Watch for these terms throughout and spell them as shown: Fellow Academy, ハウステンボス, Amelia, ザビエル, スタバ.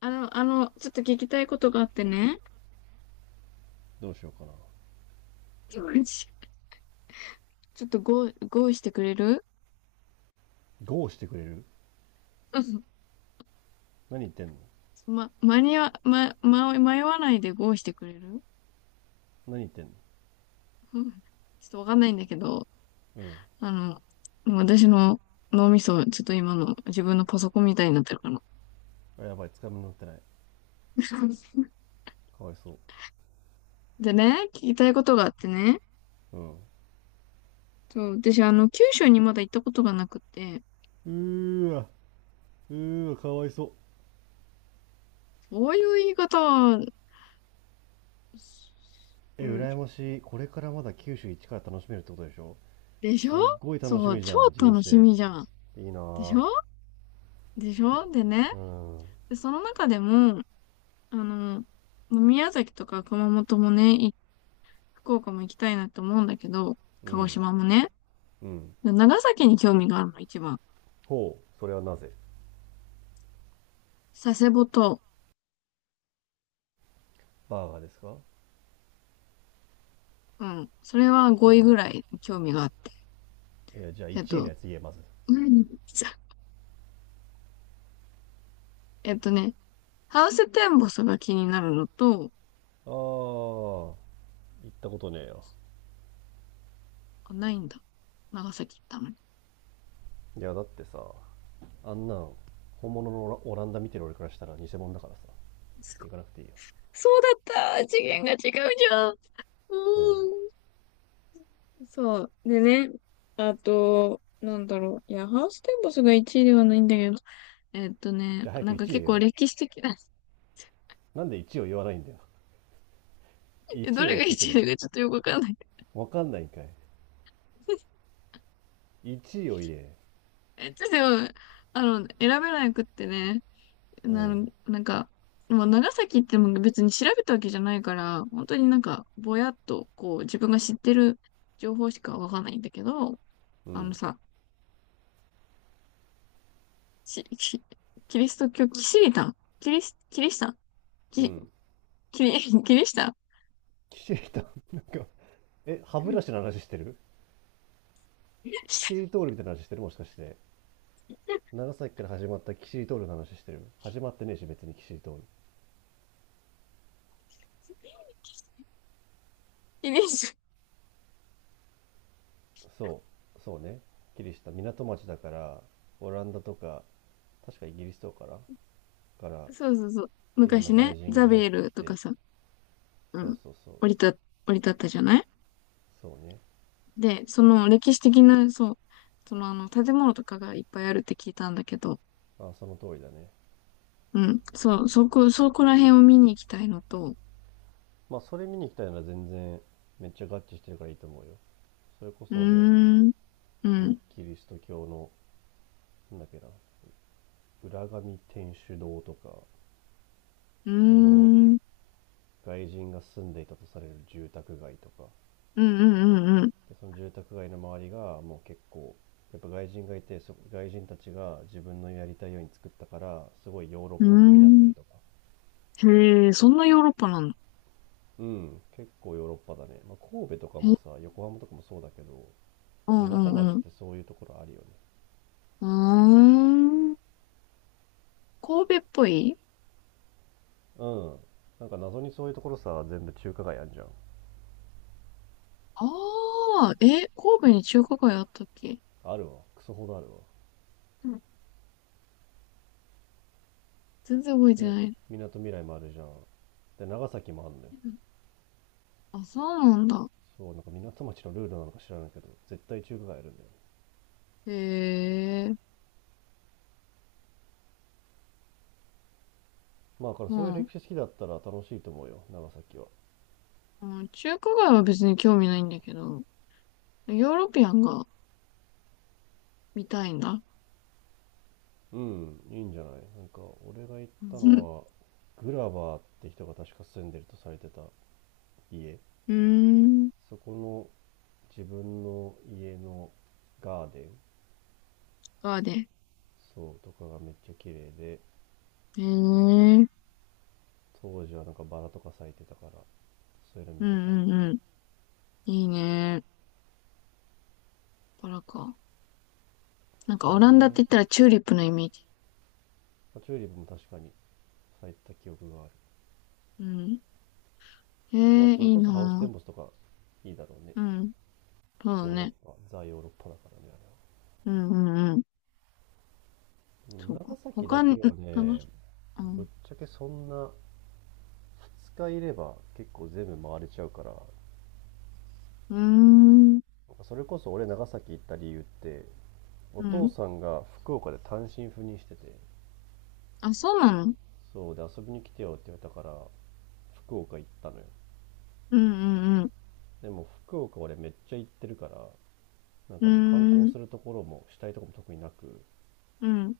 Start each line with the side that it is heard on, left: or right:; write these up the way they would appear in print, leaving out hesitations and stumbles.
left: ちょっと聞きたいことがあってね。
right: どうしようかな。
left: ちょっとゴーしてくれる？
right: ゴーしてくれる？
left: うん。
right: 何言ってんの。
left: ま、間に合、ま、ま、迷わないでゴーしてくれる？
right: 何言ってんの。
left: うん。 ちょっとわかんないんだけど、
right: うん。
left: あ私の脳みそ、ちょっと今の自分のパソコンみたいになってるかな。
right: やばい、つかみ乗ってない。かわいそ
left: でね、聞きたいことがあってね。
right: う。うん。う
left: そう、私、九州にまだ行ったことがなくて、
right: ーわ、うーわ、かわいそう。
left: そういう言い方は、う
right: え、
left: ん、
right: 羨ましい。これからまだ九州一から楽しめるってことでしょ？
left: でしょ？
right: すっごい楽し
left: そう、
right: みじ
left: 超
right: ゃん、人
left: 楽し
right: 生。
left: みじゃん。
right: いいな
left: でし
right: ぁ。
left: ょ？でしょ？でね、
right: うん。う
left: で、その中でも、あの、もう宮崎とか熊本もね、福岡も行きたいなって思うんだけど、鹿児
right: ん。
left: 島もね。
right: うん。
left: で長崎に興味があるの、一番。
right: ほう、それはなぜ？
left: 佐世保と、
right: バーガーですか？
left: うん。それ
right: 佐
left: は
right: 世
left: 5位ぐ
right: 保。
left: らい興味があって。
right: いや、じゃあ
left: えっ
right: 1位の
left: と、
right: やつ言え、まず。
left: 何じゃ。えっとね、ハウステンボスが気になるのと、
right: ああ、行ったことねえよ。
left: あ、ないんだ。長崎行ったのに。
right: いや、だってさ、あんなん本物のオランダ見てる俺からしたら偽物だからさ。
left: すごい。
right: 行かなくていいよ。
left: そうだった。次元が違うじゃん。う
right: うん。
left: ーん。そう。でね、あと、なんだろう。いや、ハウステンボスが1位ではないんだけど。
right: じゃあ早
left: な
right: く
left: んか
right: 1位言
left: 結
right: え
left: 構
right: よ。
left: 歴史的な。
right: なんで一位を言わないんだよ。
left: ど
right: 1を
left: れ
right: 言
left: が
right: ってく
left: 1
right: れ
left: 位
right: よ。
left: だかちょっとよくわかんない。
right: わかんないんかい。 1位を言え。
left: でも、選べなくってね、
right: うん、
left: なんか、もう長崎っても別に調べたわけじゃないから、本当になんか、ぼやっと、こう、自分が知ってる情報しかわかんないんだけど、
right: う
left: あの
right: ん、
left: さ、し、しキリスト教、キシリタン、キリス、キリシタン、
right: う
left: キ、
right: ん。
left: キリ、キリシタン。
right: キシリなんか歯ブラシの話してる？キシリ トールみたいな話してる？もしかして長崎から始まったキシリトールの話してる？始まってねえし別にキシリトール。
left: イメージ。
right: そうそう、ね、キリシタ港町だから。オランダとか、確かイギリスとかから、
left: そうそうそう。
right: いろん
left: 昔
right: な外
left: ね、
right: 人
left: ザ
right: が
left: ビ
right: 入っ
left: エ
right: て
left: ル
right: き
left: とか
right: て。
left: さ、う
right: そう
left: ん、
right: そうそう。
left: 降り立ったじゃない？
right: そうね。
left: で、その歴史的な、そう、その建物とかがいっぱいあるって聞いたんだけど、
right: あ、その通りだね。
left: うん、そう、そこら辺を見に行きたいのと、
right: まあそれ見に行きたいなら全然、めっちゃ合致してるからいいと思うよ。それこ
left: うー
right: そで、
left: ん、う
right: その
left: ん、
right: キリスト教の、なんだっけな、浦上天主堂とか、
left: うー
right: その
left: ん、うん、
right: 外人が住んでいたとされる住宅街とか。
left: うん、うん、
right: でその住宅街の周りがもう結構、やっぱ外人がいて外人たちが自分のやりたいように作ったから、すごいヨーロッ
left: う
right: パ風になって
left: ん、う
right: ると
left: ー
right: か。
left: ん。へえ、そんなヨーロッパなんだ。
right: うん、結構ヨーロッパだね。まあ、神戸とか
left: へ
right: も
left: え、
right: さ、横浜とかもそうだけど、
left: うん、う
right: 港
left: ん、
right: 町っ
left: うん。
right: てそういうところあるよね。
left: うーん、神戸っぽい。
right: うん。なんか謎にそういうところさ、全部中華街あんじゃん。
left: ああ、え、神戸に中華街あったっけ？
right: あるわ。クソほどあるわ。
left: うん、全然覚えて
right: で、
left: ない。
right: みなとみらいもあるじゃん。で、長崎もあるんだよ。
left: うん、あ、そうなんだ。
right: そう、なんか港町のルールなのか知らないけど、絶対中華街あるんだよね。
left: へえ、
right: まあ、だから
left: う
right: そういう
left: ん。
right: 歴史好きだったら楽しいと思うよ、長崎は。
left: うん、中華街は別に興味ないんだけど、ヨーロピアンが見たいんだ。
right: うん、いいんじゃない？なんか、俺が行っ
left: う
right: た
left: ん。
right: のは、グラバーって人が確か住んでるとされてた家。
left: うーん。
right: そこの自分の家のガーデン、
left: バーで。へ
right: そうとかがめっちゃ綺麗で、
left: え、うん
right: 当時はなんかバラとか咲いてたから、そういうの
left: う
right: 見てたり。
left: んうん。いいね。バラか。なんか
right: そう
left: オランダって
right: ね、
left: 言ったらチューリップのイメージ。
right: まあチューリップも確かに咲いた記憶がある。
left: うん。へ
right: まあ
left: え、
right: それ
left: いい
right: こそハウステ
left: な
right: ンボスとかいいだろうね。
left: ぁ。うん。そうだ
right: ヨーロッ
left: ね。
right: パザ・ヨーロッパだからね、あ
left: うんうんうん。そ
right: れ
left: う
right: は。長
left: か。
right: 崎だ
left: 他に、
right: け
left: ん、
right: は
left: なん
right: ね。
left: か、う
right: ぶっ
left: ん。
right: ちゃけそんな、2日いれば結構全部回れちゃうから。
left: うーん。
right: それこそ俺長崎行った理由って、お
left: う
right: 父
left: ん。
right: さんが福岡で単身赴任してて、
left: あ、そうなの？
right: そうで遊びに来てよって言われたから福岡行ったのよ。
left: うんうん
right: でも福岡俺めっちゃ行ってるから、なん
left: う
right: かもう観
left: ん。う
right: 光
left: ー
right: す
left: ん。
right: るところもしたいとこも特になく、
left: うん。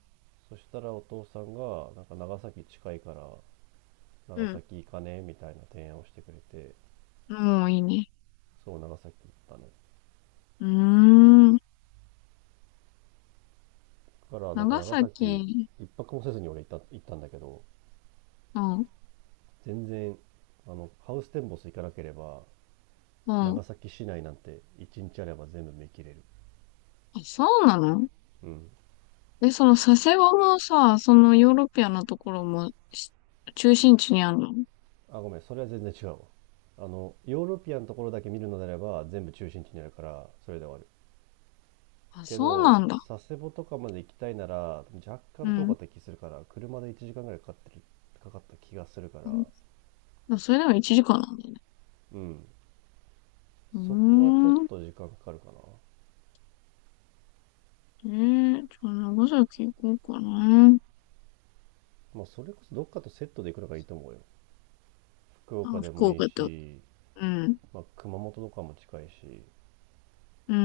right: そしたらお父さんがなんか長崎近いから
left: う
right: 長
left: ん。
right: 崎行かねえみたいな提案をしてくれて、
left: もういいね。
right: そう、長崎行ったね。
left: うーん。
right: だからなんか
left: 長
right: 長崎、
left: 崎。
right: 一泊もせずに俺行ったんだけど、
left: うん。
right: 全然、あのハウステンボス行かなければ
left: うん。
right: 長崎市内なんて一日あれば全部見切れる。
left: あ、そうなの？
right: うん。
left: で、その佐世保もさ、そのヨーロピアなところも中心地にあるの？
right: あ、ごめん、それは全然違うわ。あの、ヨーロピアンのところだけ見るのであれば、全部中心地にあるから、それで終わる。
left: あ、
right: け
left: そうな
right: ど、
left: んだ。
right: 佐世保とかまで行きたいなら、若
left: う
right: 干遠か
left: ん。
right: った気するから、車で1時間ぐらいかかってる、かかった気がするから、
left: う、それでも1時間なんだね。
right: うん。
left: うー
right: そこはちょっ
left: ん。
right: と時間かかるかな。
left: えじゃあ長崎行こうかな。
right: まあ、それこそどっかとセットで行くのがいいと思うよ。福
left: あ、
right: 岡で
left: 福
right: もいい
left: 岡と。
right: し、
left: うん。
right: まあ、熊本とかも近いし、
left: うー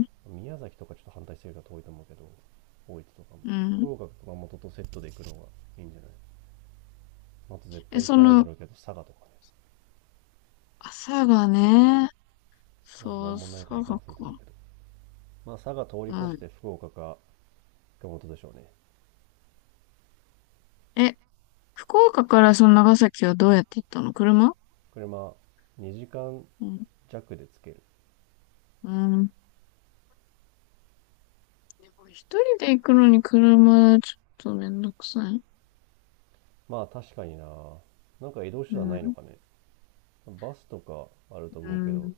left: ん。
right: 宮崎とかちょっと反対してるから遠いと思うけど、大分とかも。
left: うん。
right: 福岡、熊本とセットで行くのがいいんじゃない？あと絶
left: え、
right: 対行
left: そ
right: かないだ
left: の、
right: ろうけど、佐賀とかね。
left: 朝がね、
right: マジな
left: そう、
right: んもないから
left: 朝
right: 行か
left: が
right: なくていいと思
left: か。
right: うけど。まあ佐賀通り
left: う
right: 越
left: ん。
right: して福岡か熊本でしょうね。
left: え、福岡からその長崎はどうやって行ったの？車？
right: 車、2時間
left: うん。
right: 弱で着ける。
left: うん。でも一人で行くのに車、ちょっとめんどくさい。
right: まあ確かにな。なんか移動
left: う
right: 手段ないの
left: ん。
right: かね。バスとかあると
left: う
right: 思うけど、
left: ん。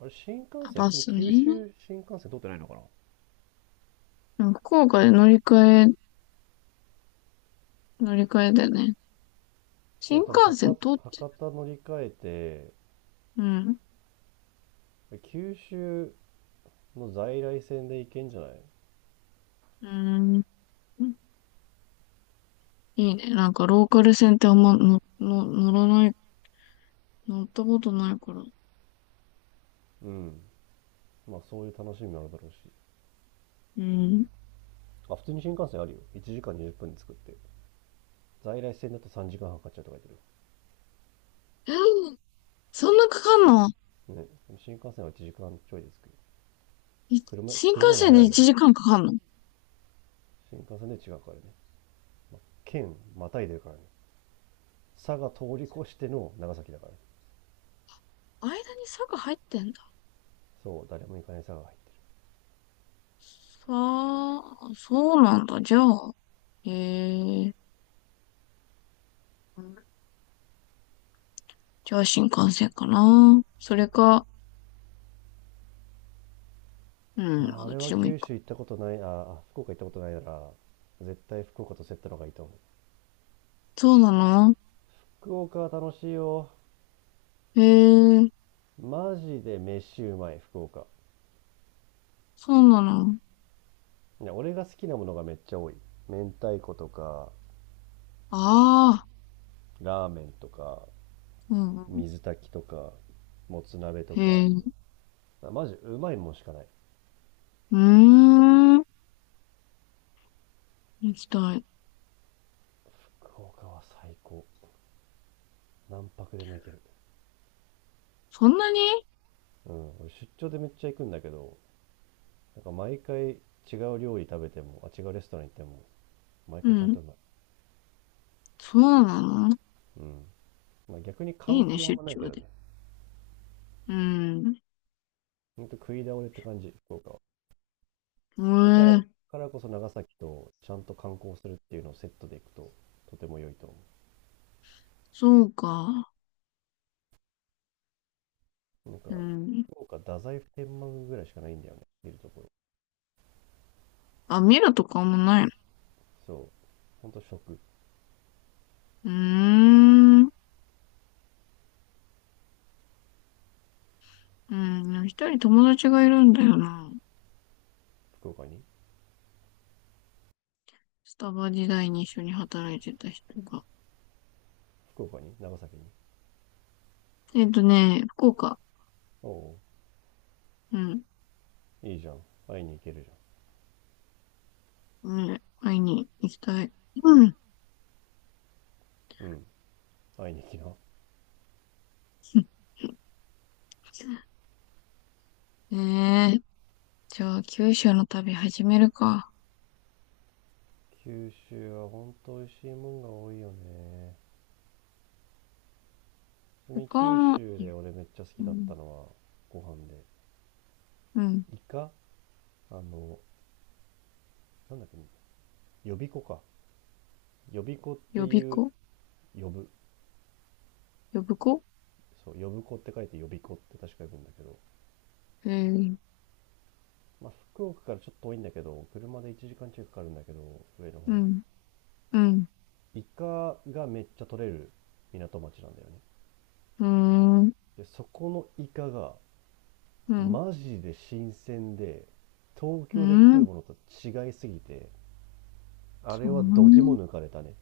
right: あれ新幹
left: あ、
right: 線、
left: バ
right: 普通に
left: スね。
right: 九州新幹線通ってないのかな？
left: うん、福岡で乗り換えだよね。
right: でも
left: 新
right: 多分
left: 幹線
right: 博
left: 通って。
right: 博多乗り換え
left: うん。
right: て、九州の在来線で行けんじゃない？
left: うん。いいね。なんかローカル線ってあんま乗ったことないから。
right: うん。まあそういう楽しみもあるだろうし。
left: うん。
right: あ、普通に新幹線あるよ。1時間20分で着くって。在来線だと3時間半かかっちゃうとか言って
left: えーそんなかかんの？
right: る。ね。新幹線は1時間ちょいですけど。車、
left: 新幹
right: 車より
left: 線で
right: 早いの。
left: 1時間かんかかんの？
right: 新幹線で違うからね。県またいでるからね。佐賀通り越しての長崎だから、ね、
left: 間に坂入ってんだ。
right: そう、誰も行かない佐賀が入って
left: さあ、そうなんだ。じゃあ、へえ。じゃあ新幹線かな。それか、う
right: る。
left: ん、
right: ま
left: ま
right: あ、
left: あどっ
right: 俺
left: ち
right: は
left: でもいい
right: 九
left: か。
right: 州行ったことない、ああ、福岡行ったことないなら、絶対福岡とセットの方がいいと思う。
left: そうなの？
right: 福岡は楽しいよ。
left: へえ、
right: マジで飯うまい、福岡。
left: そうなの。
right: ね、俺が好きなものがめっちゃ多い。明太子とか、
left: ああ、
right: ラーメンとか、
left: うん。
right: 水炊きとか、もつ鍋と
left: へ
right: か、
left: え、う
right: マジうまいもんしかない。
left: ーん。行きたい。
right: 福岡は最高。何泊でも行ける。
left: そんなに？
right: うん、俺出張でめっちゃ行くんだけど、なんか毎回違う料理食べても、あ、違うレストラン行っても、毎
left: う
right: 回ちゃんと
left: ん。
right: うまい。
left: そうなの？
right: うん。まあ、逆に
left: い
right: 観
left: いね、
right: 光はあん
left: 出
right: まないけ
left: 張
right: どね。
left: で。うん。
right: ほんと食い倒れって感じ、福岡は。
left: え
right: まあ、
left: え、
right: からこそ長崎とちゃんと観光するっていうのをセットで行くと、とても良いと思
left: そうか。
right: う。なん
left: う
right: か、
left: ん。
right: 福岡、太宰府天満宮ぐらいしかないんだよね、見るところ。
left: あ、見るとかもない？
right: そう。ほんと食。
left: うーん。うん。一人友達がいるんだよな。
right: 福岡に？
left: スタバ時代に一緒に働いてた人が。
right: 福岡に長崎に？
left: 福岡。
right: おお、
left: うん。
right: ういいじゃん。会いに行けるじ
left: ね、会いに行きたい。うん。
right: ゃん。うん、会いに行きな。
left: ね、じゃあ、九州の旅始めるか。
right: 九州はほんと美味しいもんが多いよね。ちなみに
left: 他
right: 九
left: の、
right: 州で俺めっちゃ好
left: う
right: きだった
left: ん、
right: のはご飯で、
left: うん、
right: イカ、あの、なんだっけ、呼び子か、呼び子って
left: 予備
right: いう、
left: 校
right: 呼ぶ、
left: 予備校
right: そう、呼ぶ子って書いて呼び子って確か呼ぶんだけど、
left: えー
right: まあ、福岡からちょっと遠いんだけど、車で1時間近くかかるんだけど、上の
left: う
right: 方に。
left: ん、うん、
right: イカがめっちゃ取れる港町なんだよね。
left: うーん、
right: でそこのイカが
left: うん、
right: マジで新鮮で、東
left: う
right: 京で食う
left: ん、
right: ものと違いすぎて、あ
left: そ
right: れはど
left: ん
right: ぎも
left: な。
right: 抜かれたね。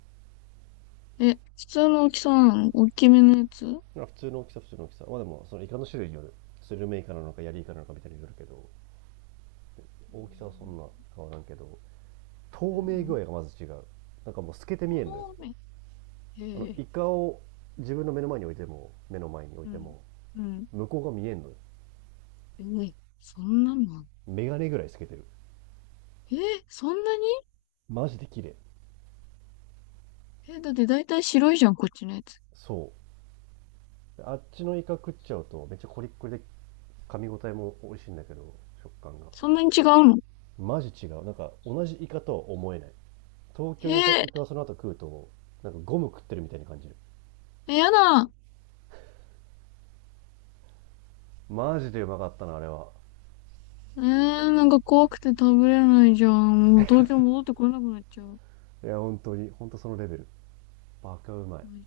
left: え、普通の大きさなの？大きめのやつ？うん、
right: 普通の大きさ、普通の大きさ。まあでもそのイカの種類による、スルメイカなのかヤリイカなのかみたいによるけど、大きさはそんな変わらんけど、
left: う
right: 透明具
left: ん、
right: 合がまず違う。なんかもう透けて見えんのよ。
left: そうめん。
right: あの
left: へえ。
right: イカを自分の目の前に置いても、目の前に置い
left: う
right: て
left: ん。
right: も、
left: うん。
right: 向こうが見えんのよ。
left: ええ、そんなのあん？
right: メガネぐらい透けてる。
left: えー、そんなに？
right: マジで綺麗。
left: え、だって大体白いじゃん、こっちのやつ。
right: そう、あっちのイカ食っちゃうとめっちゃコリッコリで、噛み応えも美味しいんだけど、食感が
left: そんなに違うの？
right: マジ違う。なんか同じイカとは思えない。東
left: え
right: 京にいたイ
left: ー、
right: カをその後食うと、なんかゴム食ってるみたいに感じる。
left: え、やだ。
right: マジでうまかったなあれは。
left: えー、なんか怖くて食べれないじゃん。もう東京戻ってこれなくなっちゃう。
right: いや本当に本当、そのレベル。バカうまい。
left: ね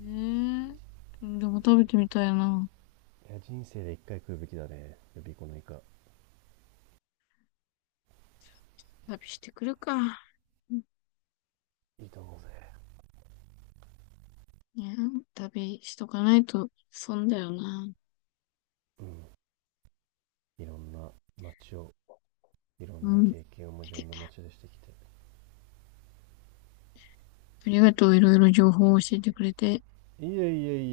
left: えー、でも食べてみたいな。
right: いや人生で一回食うべきだね、予備校のイカ。
left: 旅してくるか。うん、
right: いいと思うぜ。
left: いや、旅しとかないと損だよな。
right: うん、いろんな街をいろ
left: う
right: んな
left: ん。
right: 経験をも、いろんな街でしてきて。
left: ありがとう、いろいろ情報を教えてくれて。
right: いえいえい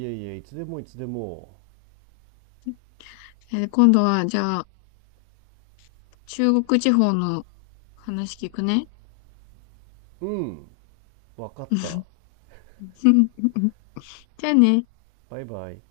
right: えいえ、いつでもいつでも。
left: 今度は、じゃあ、中国地方の話聞くね。
right: うん、わかった。
left: じゃあね。
right: バイバイ。